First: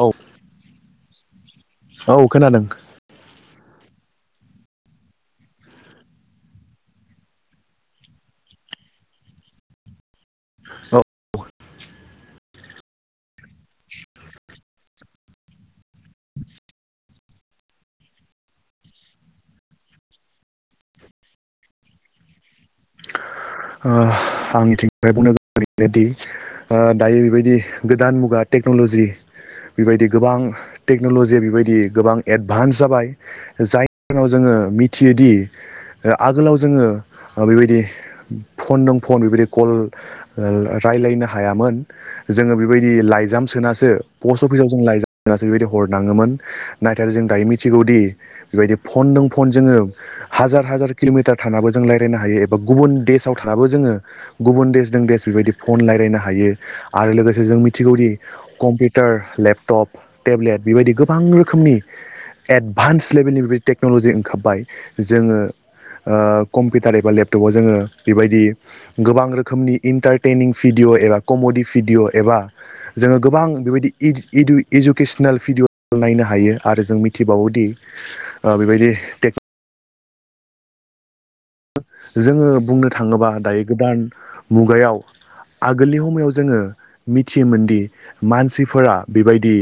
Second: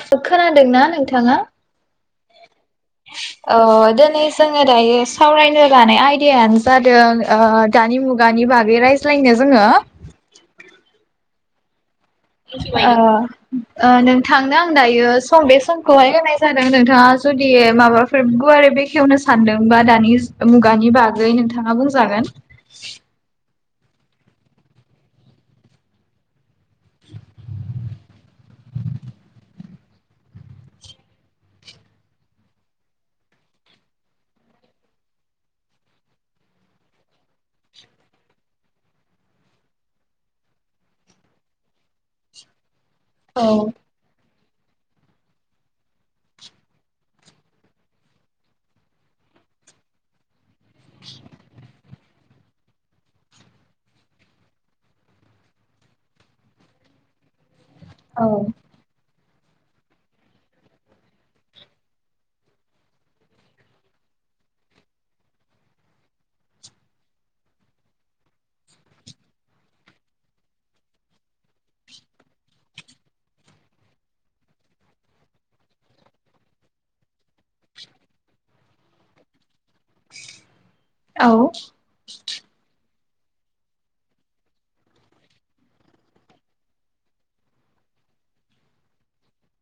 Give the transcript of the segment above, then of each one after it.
औ खोनादोंना नोंथाङा औ खोनादों ओ दोनै जोङो दायो सावरायनो लानाय आयदायानो जादों ओ दानि मुगानि बागै राय ज्लायनो जोङो औ ओ ओ नोंथांनो आं दायो सम बे समखौहाय होनाय जादों नोंथाङा जुदि माबाफोर गुवारै बेखेवनो सानदोंबा दानि मुगानि बागै नोंथाङा बुंजागोन [inaudible] ओ आंनिथिंनिफ्राय बुंनो गोनाङा बेनोदि ओ दायो बेबायदि गोदान मुगा तेक टेक्नलजि बेबायदि गोबां टेक्न'लजिया बेबायदि गोबां एडभान्स जाबाय जायनि जाहोनाव जोङो मिथियोदि आगोलाव जोङो बेबायदि फन जों फन बेबायदि कल रायलायनो हायामोन जोङो बेबायदि औ लाइजाम सोनासो पस्ट अफिसाव जों लायजाम सोनासो बेबायदि हरनाङोमोन नाथाय जों दायो मिथिगौदि बेबायदि फन फन जोङो हाजार हाजार किल'मिटार थानाबो जों रायज्लायनो हायो एबा गुबुन देशाव थानाबो जोङो गुबुन देसजों देस बेबायदि फन रायज्लायनो हायो आरो लोगोसे जों मिथि थिगौदि औ कम्पिउटार लेपटप टेब्लेट बेबायदि गोबां रोखोमनि एडभान्स लेभेलनि बिदि टेक्न'लजि ओंखारबाय जोङो कम्पिउटार एबा लेपटपाव जोङो बेबायदि गोबां रोखोमनि इन्टारटेनिं भिडिय' एबा कमेडि भिडिय' एबा जोङो गोबां बेबायदि इडु इडुकेसनेल भिडिय' नायनो हायो आरो जों मिथिबावोदि बेबायदि टेक औ जोङो बुंनो थाङोबा दायो गोदान मुगायाव आगोलनि समायाव जोङो मिथियोमोनदि मानसिफोरा बेबायदि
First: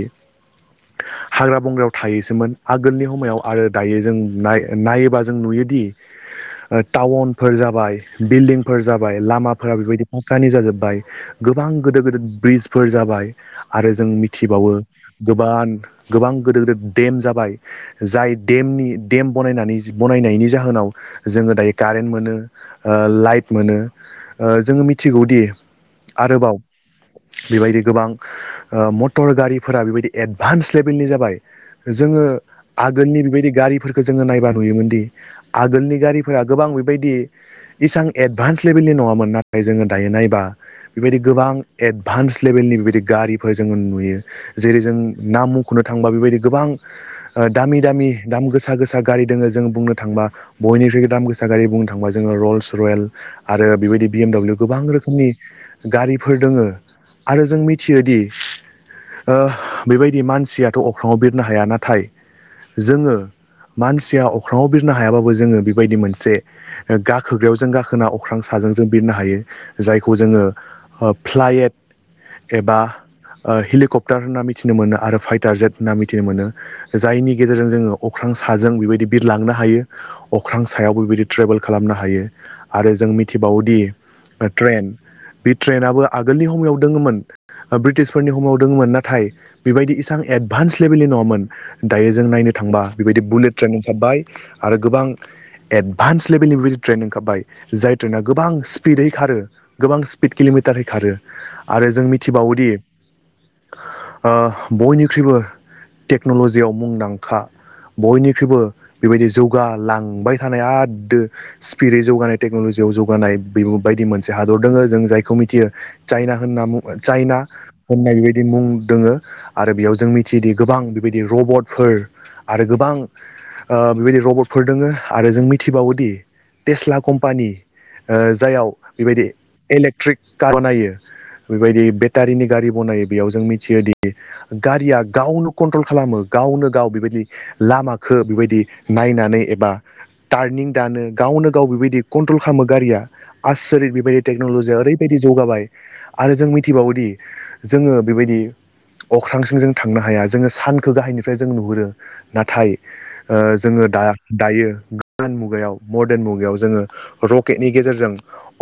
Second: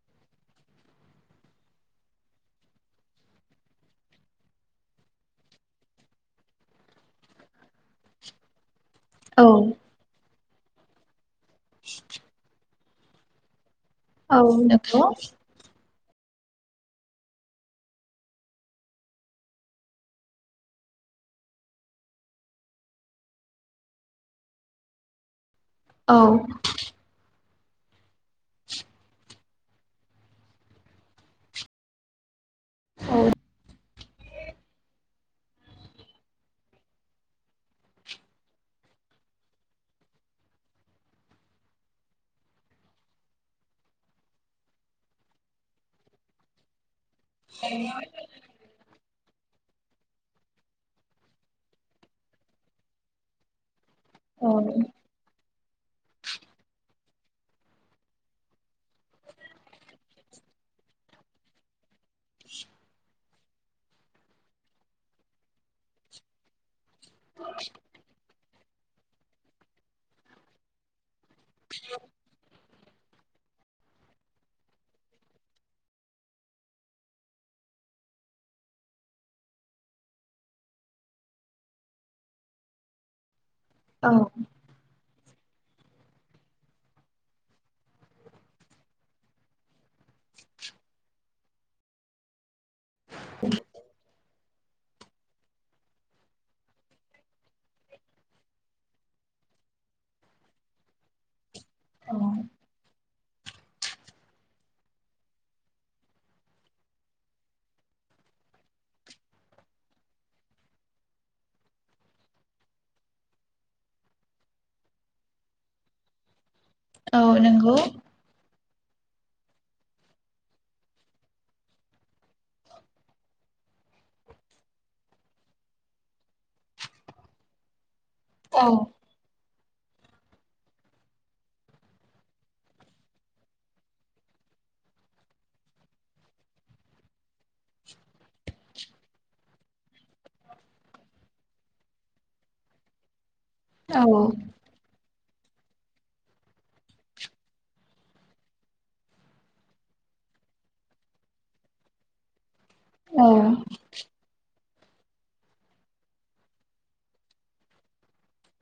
हाग्रा बंग्रायाव थायोसोमोन आगोलनि समायाव आरो दायो जों नायो नायोबा जों नुयोदि टाउनफोर जाबाय बिल्डिंफोर जाबाय लामाफोरा बेबायदि फाकानि जाजोब्बाय गोबां गेदिर गेदिर ब्रिजफोर जाबाय आरो जों औ मिथिबावो नंगौ गोबां गोबां गिदिर गिदिर देम जाबाय जाय देमनि देम बनानै बानायनायनि जाहोनाव जोङो दायो कारेन्ट मोनो लाइट मोनो जोङो मिथिगौदि औ आरोबाव बेबायदि गोबां मटर गारिफोरा बेबायदि एडभान्स लेभेलनि जाबाय जोङो औ आगोलनि बेबायदि गारिफोरखौ जोङो नायबा नुयोमोनदि आगोलनि गारि फोरा गोबां बेबायदि इसां एडभान्स लेभेलनि नङामोन नाथाय जोङो दायो नायबा बेबायदि गोबां एडभान्स लेभेल नि बेबायदि गारिफोर जोङो नुयो जेरै जों नाम मुंख'नो थांबा बेबायदि गोबां दामि दामि दाम गोसा गोसा गारि दोङो जों बुंनो थांबा बयनिख्रुइ दाम गोसा गारि बुंनो थाङोबा जोङो रल्स रयेल आरो बेबायदि बि एम औ दाब्लिउ गोबां रोखोमनि गारिफोर दोङो आरो जों मिथियोदि ओ बेबायदि मानसियाथ' अख्राङाव बिरनो हाया नाथाय जोङो मानसिया अख्रङाव बिरनो हायाबाबो जोङो बेबायदि मोनसे गाखोग्रायाव जों गाखोना अख्रां साजों जों बिरनो हायो जायखौ जोङो ओ फ्लाइेट एबा ओ हेलिकप्टार होनना मिथिनो मोनो आरो फाइटार जेट होनना मिथिनो मोनो जायनि गेजेरजों जोङो अख्रां साजों बेबायदि बिरलांनो हायो अख्रां सायावबो बेबायदि ट्रेभेल खालामनो हायो आरो जों मि थिबावोदि ओ ट्रेन बे ट्रेेनाबो आगोलनि हमयाव दङमोन ब्रिटिशफोरनि हमयाव दङमोन नाथाय बेबायदि इसां एद एडभान्स लेभेलनि नङामोन दायो जों नायनो थांबा बेबायदि बुलेट ट्रेनं थाबबाय आरो गोबां एडभान्स लेभेलनि बिदि ट्रेन ओंखारबाय जाय ट्रेना गोबां स्पिडै खारो गोबां स्पिड किल'मिटारै खारो आरो जों मिथिबावोदि [inaudible] ओ बयनिख्रुइबो टेक्न'लजियाव मुंदांखा बयनिख्रुइबो बेबायदि जौगालां बाय थानाय आददो स्पिडै जौगानाय टेक्न'लजियाव जौगानाय बायदि मोनसे हादर दङ जों जायखौ मिथियो चाइना होनना मु ओ औ चाइना नंगौ होननाय बेबायदि मुं दङो आरो बेयाव जों मिथियोदि गोबां बेबायदि रबटफोर आरो गोबां बेबायदि रबटफोर दोङो आरो जों मिथिबावोदि टेस्ला कम्पानि ओ औ जाययाव बेबायदि इलेक्ट्रिक कार बानायो बेबायदि बेटारिनि गारि बनायो बेयाव जों मिथियोदि गारिया गावनो कन्ट्रल खालामो गावनो गाव बेबायदि लामााखो बेबायदि नायनानै एबा टार्निं दानो गावनो गाव बेबायदि कन्ट्रल खालामो गारिया आसरित औ बेबायदि टेक्नलजिया ओरैबायदि जौगाबाय आरो जों मिथिबावोदि जोङो बेबायदि अख्रांसिम जों थांनो हाया जोङो सानखौ गाहायनिफ्राय जों नुहुरो नाथाय औ ओ जोङो दा दायो गोदान मुगायाव मर्दान मुगायाव जोङो रकेटनि गेजेरजों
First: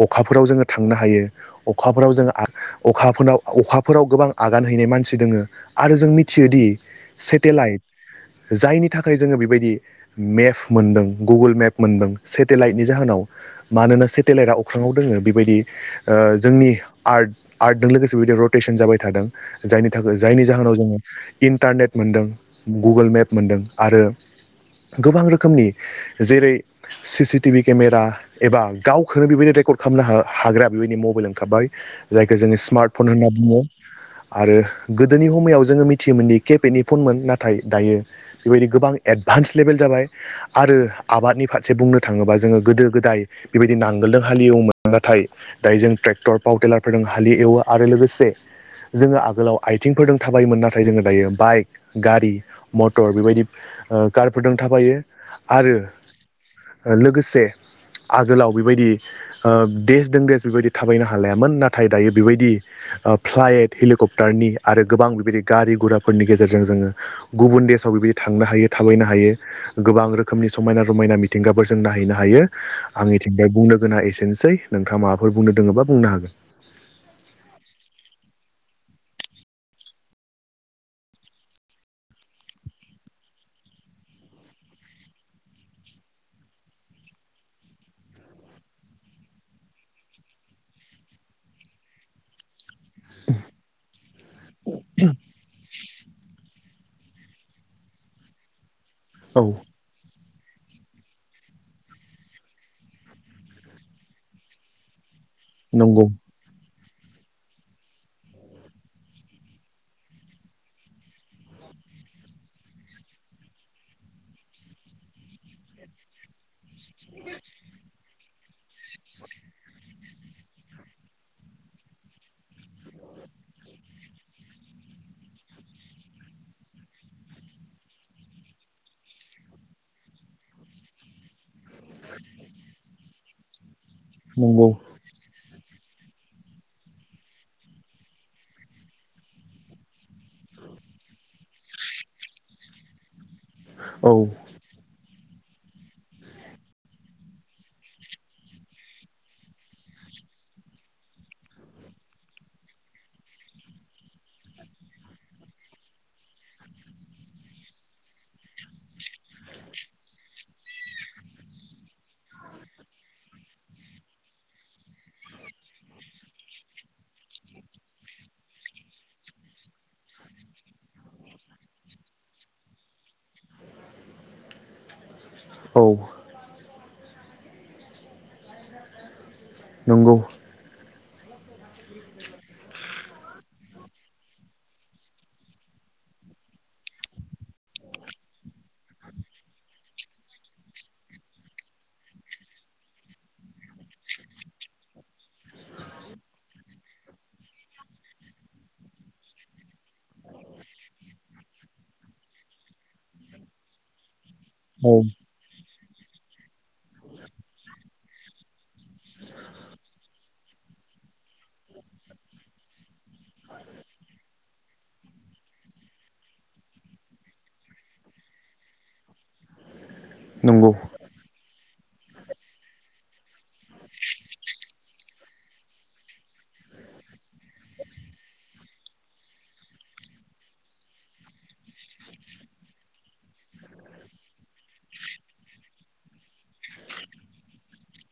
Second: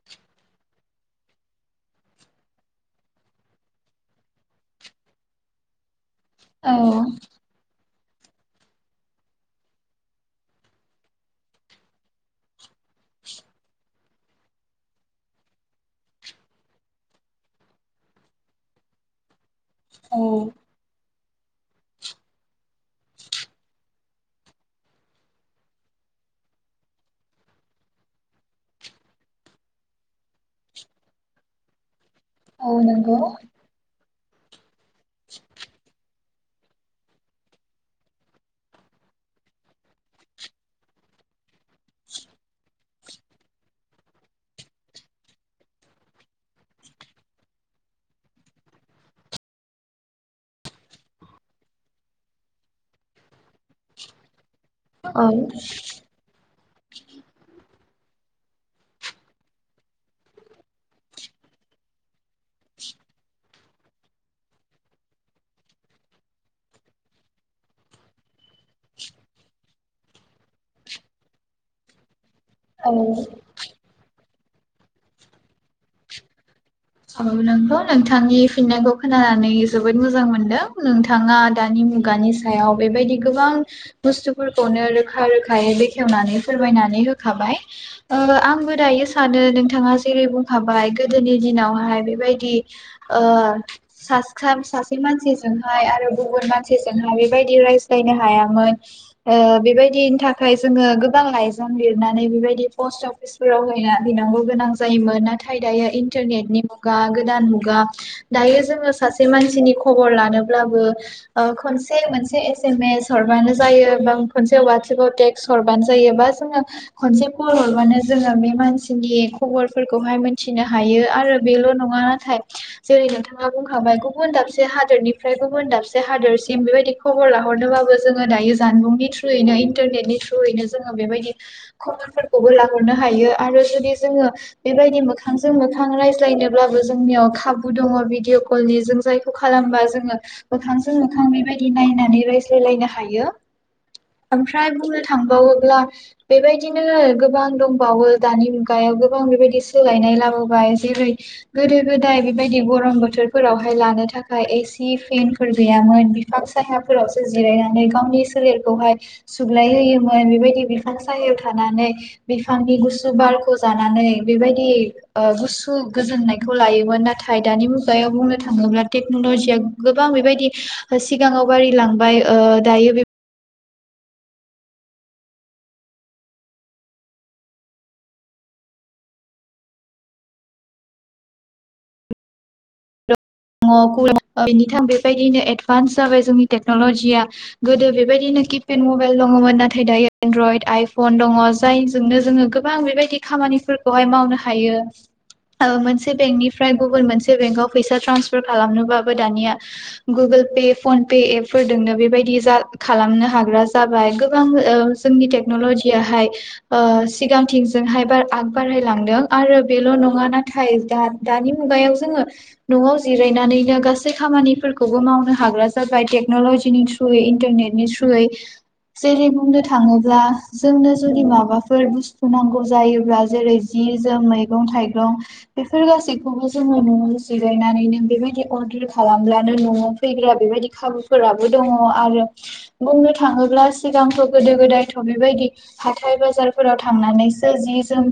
अखाफोराव जोङो थांनो हायो अखाफोराव जोङो आ अखाफोराव अखाफोराव गोबां आगान हैनाय मानसि दोङो आरो जों मि थियोदि सेटेलाइट जायनि थाखाय जोङो बेबायदि मेप मोनदों गुगोल मेप मोनदों सेटेलाइटनि जाहोनाव मानोना सेटेलाइटआ अख्राङाव दोङो बेबायदि ओ ओ जोंनि आर्ट आर्टजों लोगोसे बिदि रटेसन जाबाय थादों जायनि थाखाय औ जायनि जाहोनाव जोङो इन्टारनेट मोनदों गुगोल मेप मोनदों आरो गोबां रोखोमनि जेरै सि टि भि केमेरा एबा गावखौनो बेबायदि रेकर्ड खालामनो हा हाग्रा बेबायदि मबाइल ओंखारबाय जायखौ जोङो औ स्मार्टफन नंगौ होनना बुङो आरो गोदोनि हमयाव जोङो मिथियोमोनदि केपेतनि फनमोन नाथाय दायो बेबायदि गोबां एडभान्स लेभेल जाबाय आरो आबादनि फारसे बुंनो थाङोब्ला जोङो गोदो गोदाय बेबायदि नांगोलजों हालेवोमोन नाथाय दायो जों ट्रेक्टर पावारटेलारफोरजों हालि एवो आरो लोगोसे जोङो आगोलाव आइथिंफोरजों थाबायोमोन नाथाय जोङो दायो बाइक गारि मटर बेबायदि ओ कारफोरदों थाबा औ ओ लोगोसे आगोलाव बेबायदि ओ देस दों देस बेबायदि थाबायनो हालायामोन नाथाय दायो बेबायदि फ्लाइट हेलिकप्टारनि आरो गोबां बेबायदि गारि गुराफोरनि गेजेरजों जोङो गुबुन देशाव बेबायदि थांनो हायो थाबायनो हायो। गोबां रोखोमनि समायना रमायना मिथिंगफोर जों नायहैनो हायो औ आंनिथिंजाय बुंनो गोनाङा एसे नोसै नोंथाङा माबाफोर बुंनो दोङोबा बुंनो हागोन औ नोंथौ नोंथांनि फिननायखौ खोनानानै जोबोद मोजां मोनदों नोंथाङा दानि मुगानि सायाव बेबायदि गोबां बुस्थुफोरखौनो रोखा रोखायै बेखेवनानै फोरमायनानै ओ आंबो दायो सानो नोंथाङा जेरै बुंखाबाय गोदोनि दिनावहा य बेबायदि ओ साथाम सासे मानसि जोंहाय आरो गुबुन मान सिजोंहाय बेबायदि रायज्लायनो हायामोन ओ औ बेबायदिनि थाखाय जोङो गोबां लाइजाम लिरनानै बेबायदि पस्ट अफिसफोराव हैयना हैनांगौ गोनां जायोमोन नाथाय दायो नंगौ इन्टारनेटनि मुगा गोदान मुगा दायो जोङो सासे मानसिनि खबर लानोब्लाबो मोनसे मोनसे एस एम एस हरबानो जायो बा खनसे वाट्सएपाव टेक्स्ट हरबानो जायो बा जोङो खनसे कल हरबानो जोङो बे मानसिनि खबरफोरखौहाय मोनथिनो हायो आरो बेल' नङा नाथाय जेरै नोंथाङा बुंखांबाय गुबुन दाबसे हादोरनिफ्राय गुबुन दाबसे हादोर सिम बेबायदि खबर लाहरनोबाबो जोङो दायो जानबुंनि थ्रयैनो इन्टारनेटनि थ्रुयैनो जोङो बेबायदि खबरफोरखौबो लाहरनो हायो आरो जुदि जोङो नंगौ बेबायदि मोखांजों मोखां रायज्ला यनोबो जोंनियाव खाबु दङ भिदिअ कलनि जों जायखौ खालामा जोङो मोखांजों मोखां बेबायदि नायनानैनो रायज्लाय लायनो हायो औ ओमफ्राय बुंनो थांबावोब्ला बेबायदिनो गोबां दंबावो दानि मुगायाव गोबां बेबायदि सोलायनाय लाबोबाय जेरै गोदो गोदाय बेबायदि गरम बोथोरफोरावहाय लानो थाखाय एसि फेनफोर गैयामोन बिफां सायाफोरावसो जिरायनानै गावनि सोलेरखौहाय सुग्लाय होयोमोन बेबायदि बिफां सायहायाव थानानै बिफांनि गुसु बारखौ जानानै बेबायदि गुसु गोजोननायखौ लायोमोन नाथाय दानि मुगायाव बुंनो थाङोब्ला टेक्न'लजिया गोबां बेबायदि सिगाङाव बारि लांबाय दायो बे औ नंगौ बेनिथाम बेबायदिनो एडभान्स जाबाय जोंनि टेक्न'लजिया गोदो बेबायदिनो किपेड मबाइल दङमोन नाथाय दायो एनड्रयड आइफन दङ जायजोंनो जोङो गोबां बेबायदि खामानि खामानिफोरखौ हाय मावनो हायो ओ मोनसे बेंकनिफ्राय गुब मोनसे बेंक आव फैसा ट्रान्सफार खालामनोबाबो दानिया Google Pay PhonePe app फोरजोंनो बेबायदि जा खालामनो हाग्रा जाबाय गोबां औ जोंनि टेकनल'जि हाय सिगांथिंजोंहाय आग बारायलांदों आरो बेल' नङा नाथाय दा-दानि मुगायाव जोङो न'आव जिरायनानैनो गासै खामानिफोरखौबो मावनो हाग्रा जाबाय टेक्न'ल'जिनि थ्रुयै इन्टारनेटनि थ्रु जेरै बुंनो थाङोब्ला नंगौ जोंनो जुदि माबा फोर बुस्थु नांगौ जायोब्ला जेरै जि जोम मैगं थाइगं बेफोर गासैखौबो जों [unintelligible] बेबायदि अर्डार खालामब्लानो न'आव फैग्रा बेबायदि खाबुफोराबो दङ आरो बुं नो थाङोब्ला सिगांथ' गोदो गोदायथ' बेबायदि हाथाय बाजारफोराव थांनानैसो जि जोम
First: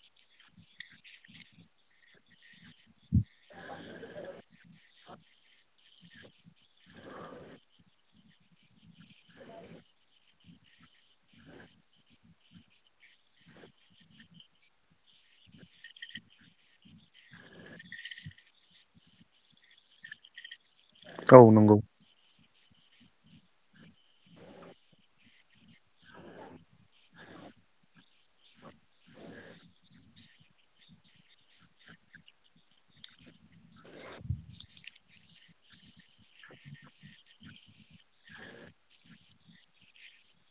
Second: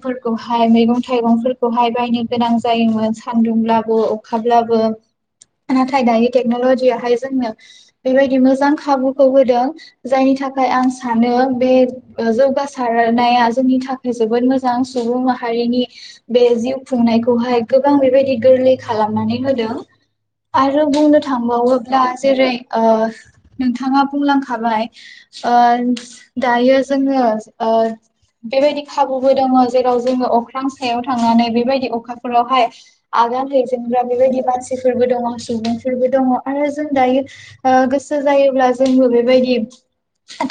मैगं थाइगंफोरखौहाय बायनो गोनां जायोमोन सानदुंब्लाबो अखाब्लाबो बो नाथाय दानि टेक्न'लजि आहाय जोंनो बेबायदि मोजां खाबुखौ होदों जायनि थाखाय थाखाय आं सानो बे जौगासारनाया जोंनि थाखाय जोबोद मोजां सुबुं बे जिउ खुंनायखौहाय गोबां बेबायदि गोरलै खालामनानै होदों आरो बुंनो औ नंगौ थांबावोब्ला जेरै ओ नोंथाङा बुंलांखाबाय ओ दायो जोङो ओ बेबायदि खाबुबो दङ जेराव जोङो अख्रां सायाव थांनानै बेबायदि अखाफोरावहाय [unintelligible] बेबायदि मानसिफोरबो दङ सुबुंफोरबो दङ आरो जों दायो गोसो जायोब्ला जों बेबायदि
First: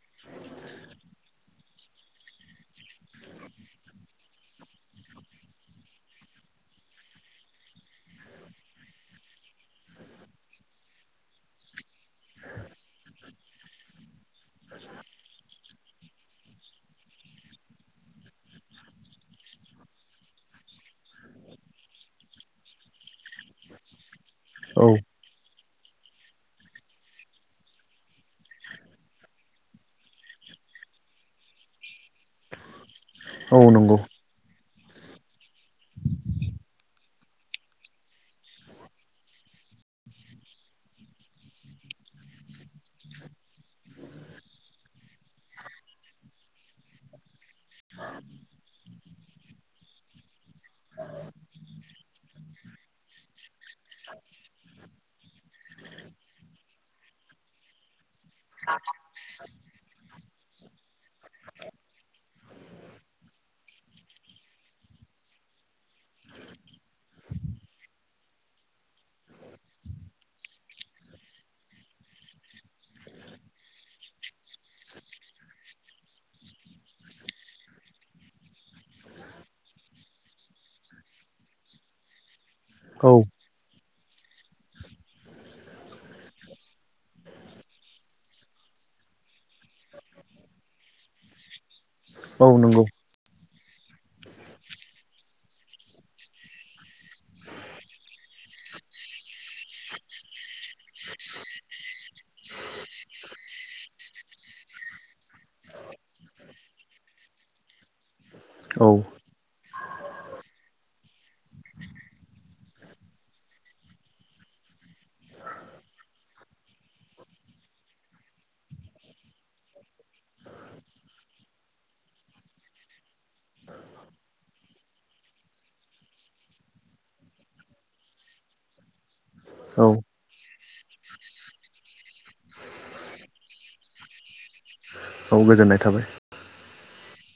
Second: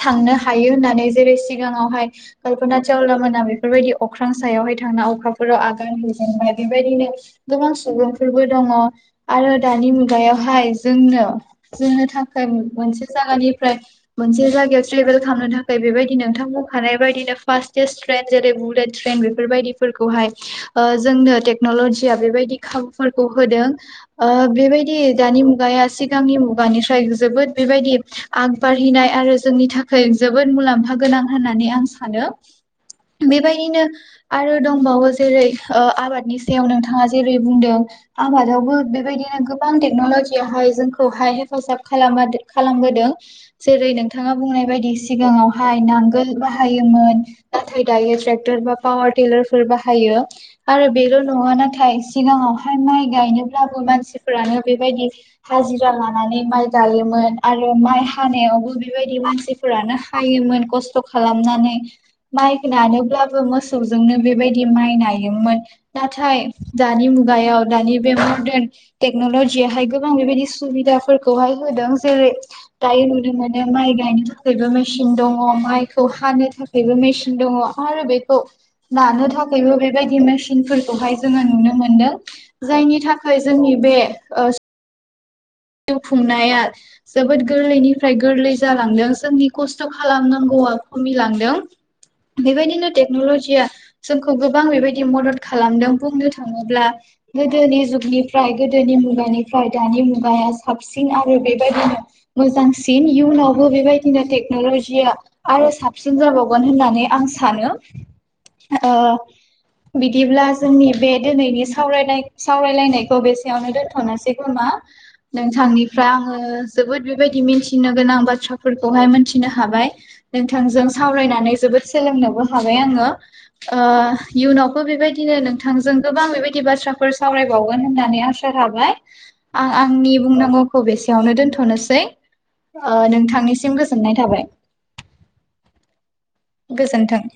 थांनो हायो होननानै जेरै सिगाङावहाय कल्पना चावला मोनहा बेफोरबायदि अख्रां सायाव यावहाय थांना अखाफोराव आगान होजेनबाय बेबायदिनो गोबां सुबुं फोरबो दङ आरो दानि मुगायावहाय जोंनो जो नो थाखाय मोनसे जागानिफ्राय मोनसे जायगायाव [unintelligible] खालामनो थाखाय बेबायनो नोंथां बुंखानाय बायदिनो फासटेस ट्रेन जेरै बुलेट ट्रेन बेफोरबायदिफोरखौहाय ओ जोंनो टेकनलजिया बेबायदि खाबु फोरखौ होदों ओ बेबायदि औ दानि मुगाया सिगांनि मुगानिफ्राय जोबोद बेबायदि आग बारहिनाय आरो जोंनि थाखाय जोबोद मुलाम्फा गोनां होननानै आं सानो। औ बेबायदिनो नंगौ आरो दंबावो जेरै आबादनि सायाव नोंथाङा जेरै बुंदों आबादावबो बेबायदिनो गोबां टेक्नलजियावहाय जोंखौहाय हेफाजाब खालामबादो खालामबोदों जेरै नोंथाङा बुंनाय बायदि सिगाङावहाय नांगोल बाहायोमोन नाथाय दा ट्रेक्टर बा पावार टिलार फोर बाहायो आरो बेल' नङा नाथाय सिगाङावहाय ओफ्राय माइ गायनोब्लाबो मानसिफोरानो बेबायदि हाजिरा लानानै माइ गायोमोन आरो माइ हानायावबो बेबायदि मानसिफोरानो हायोमोन खस्थ' खालामनानै माइ नानोब्लाबो मोसौजोंनो बेबायदि माइ नायोमोन मुगायाव दानि बे मरदान टेकन'लजि आहाय गोबां बेबायदि सुबिदाफोरखौहाय होदों जेरै दायो नुनो मोनो माइ गायनो थाखायबो मेसिन दङ माइखौ हानो थाखायबो मेसिन दङ आरो बेखौ लानो थाखायबो बेबायदि मेसिनफोरखौहाय जोङो नुनो मोनदों जायनि औ थाखाय जोंनि बे ओ जिउ खुंनाया जोबोद गोरलैनिफ्राय गोरलै जालांदों जोंनि खस्थ' खालामनांगौ [unintelligible] खमिलांदों औ नंगौ बेबायदिनो टेक्न'लजिया जोंखौ गोबां बेबायदि मदद खालामदों बुंनो थाङोब्ला गोदोनि जुगनिफ्राय गोदोनि मुगानिफ्राय दानि मुगाया साबसिन आरो बेबायदिनो मोजांसिन इयुनावबो बेबायदिनो टेक्न'लजिया आर आरो साबसिन जाबावगोन होननानै आं सानो औ ओ बिदिब्ला जोंनि बे दोनैनि सावरायलाय सावरायलायनायखौ बेसेयावनो दोन्थ'नोसै खोमा [unintelligible] नोंथांनिफ्राय आङो जोबोद बेबायदि मिथिनो गोनां बाथ्राफोरखौहाय मिथिनो हाबाय नोंथांजों सावरायनानै जोबोद सोलोंनोबो हाबाय आङो ओ इयुनावबो बेबायदिनो नोंथांजों गोबां बेबायदि बाथ्राफोर सावरायबावगोन होननानै आसा थाबाय आं औ आंनि बुंनांगौखौ बेसेयावनो दोन्थ'नोसै ओ नोंथांनिसिम गोजोननाय थाबाय औ गोजोननाय थाबाय गोजोन्थों [inaudible]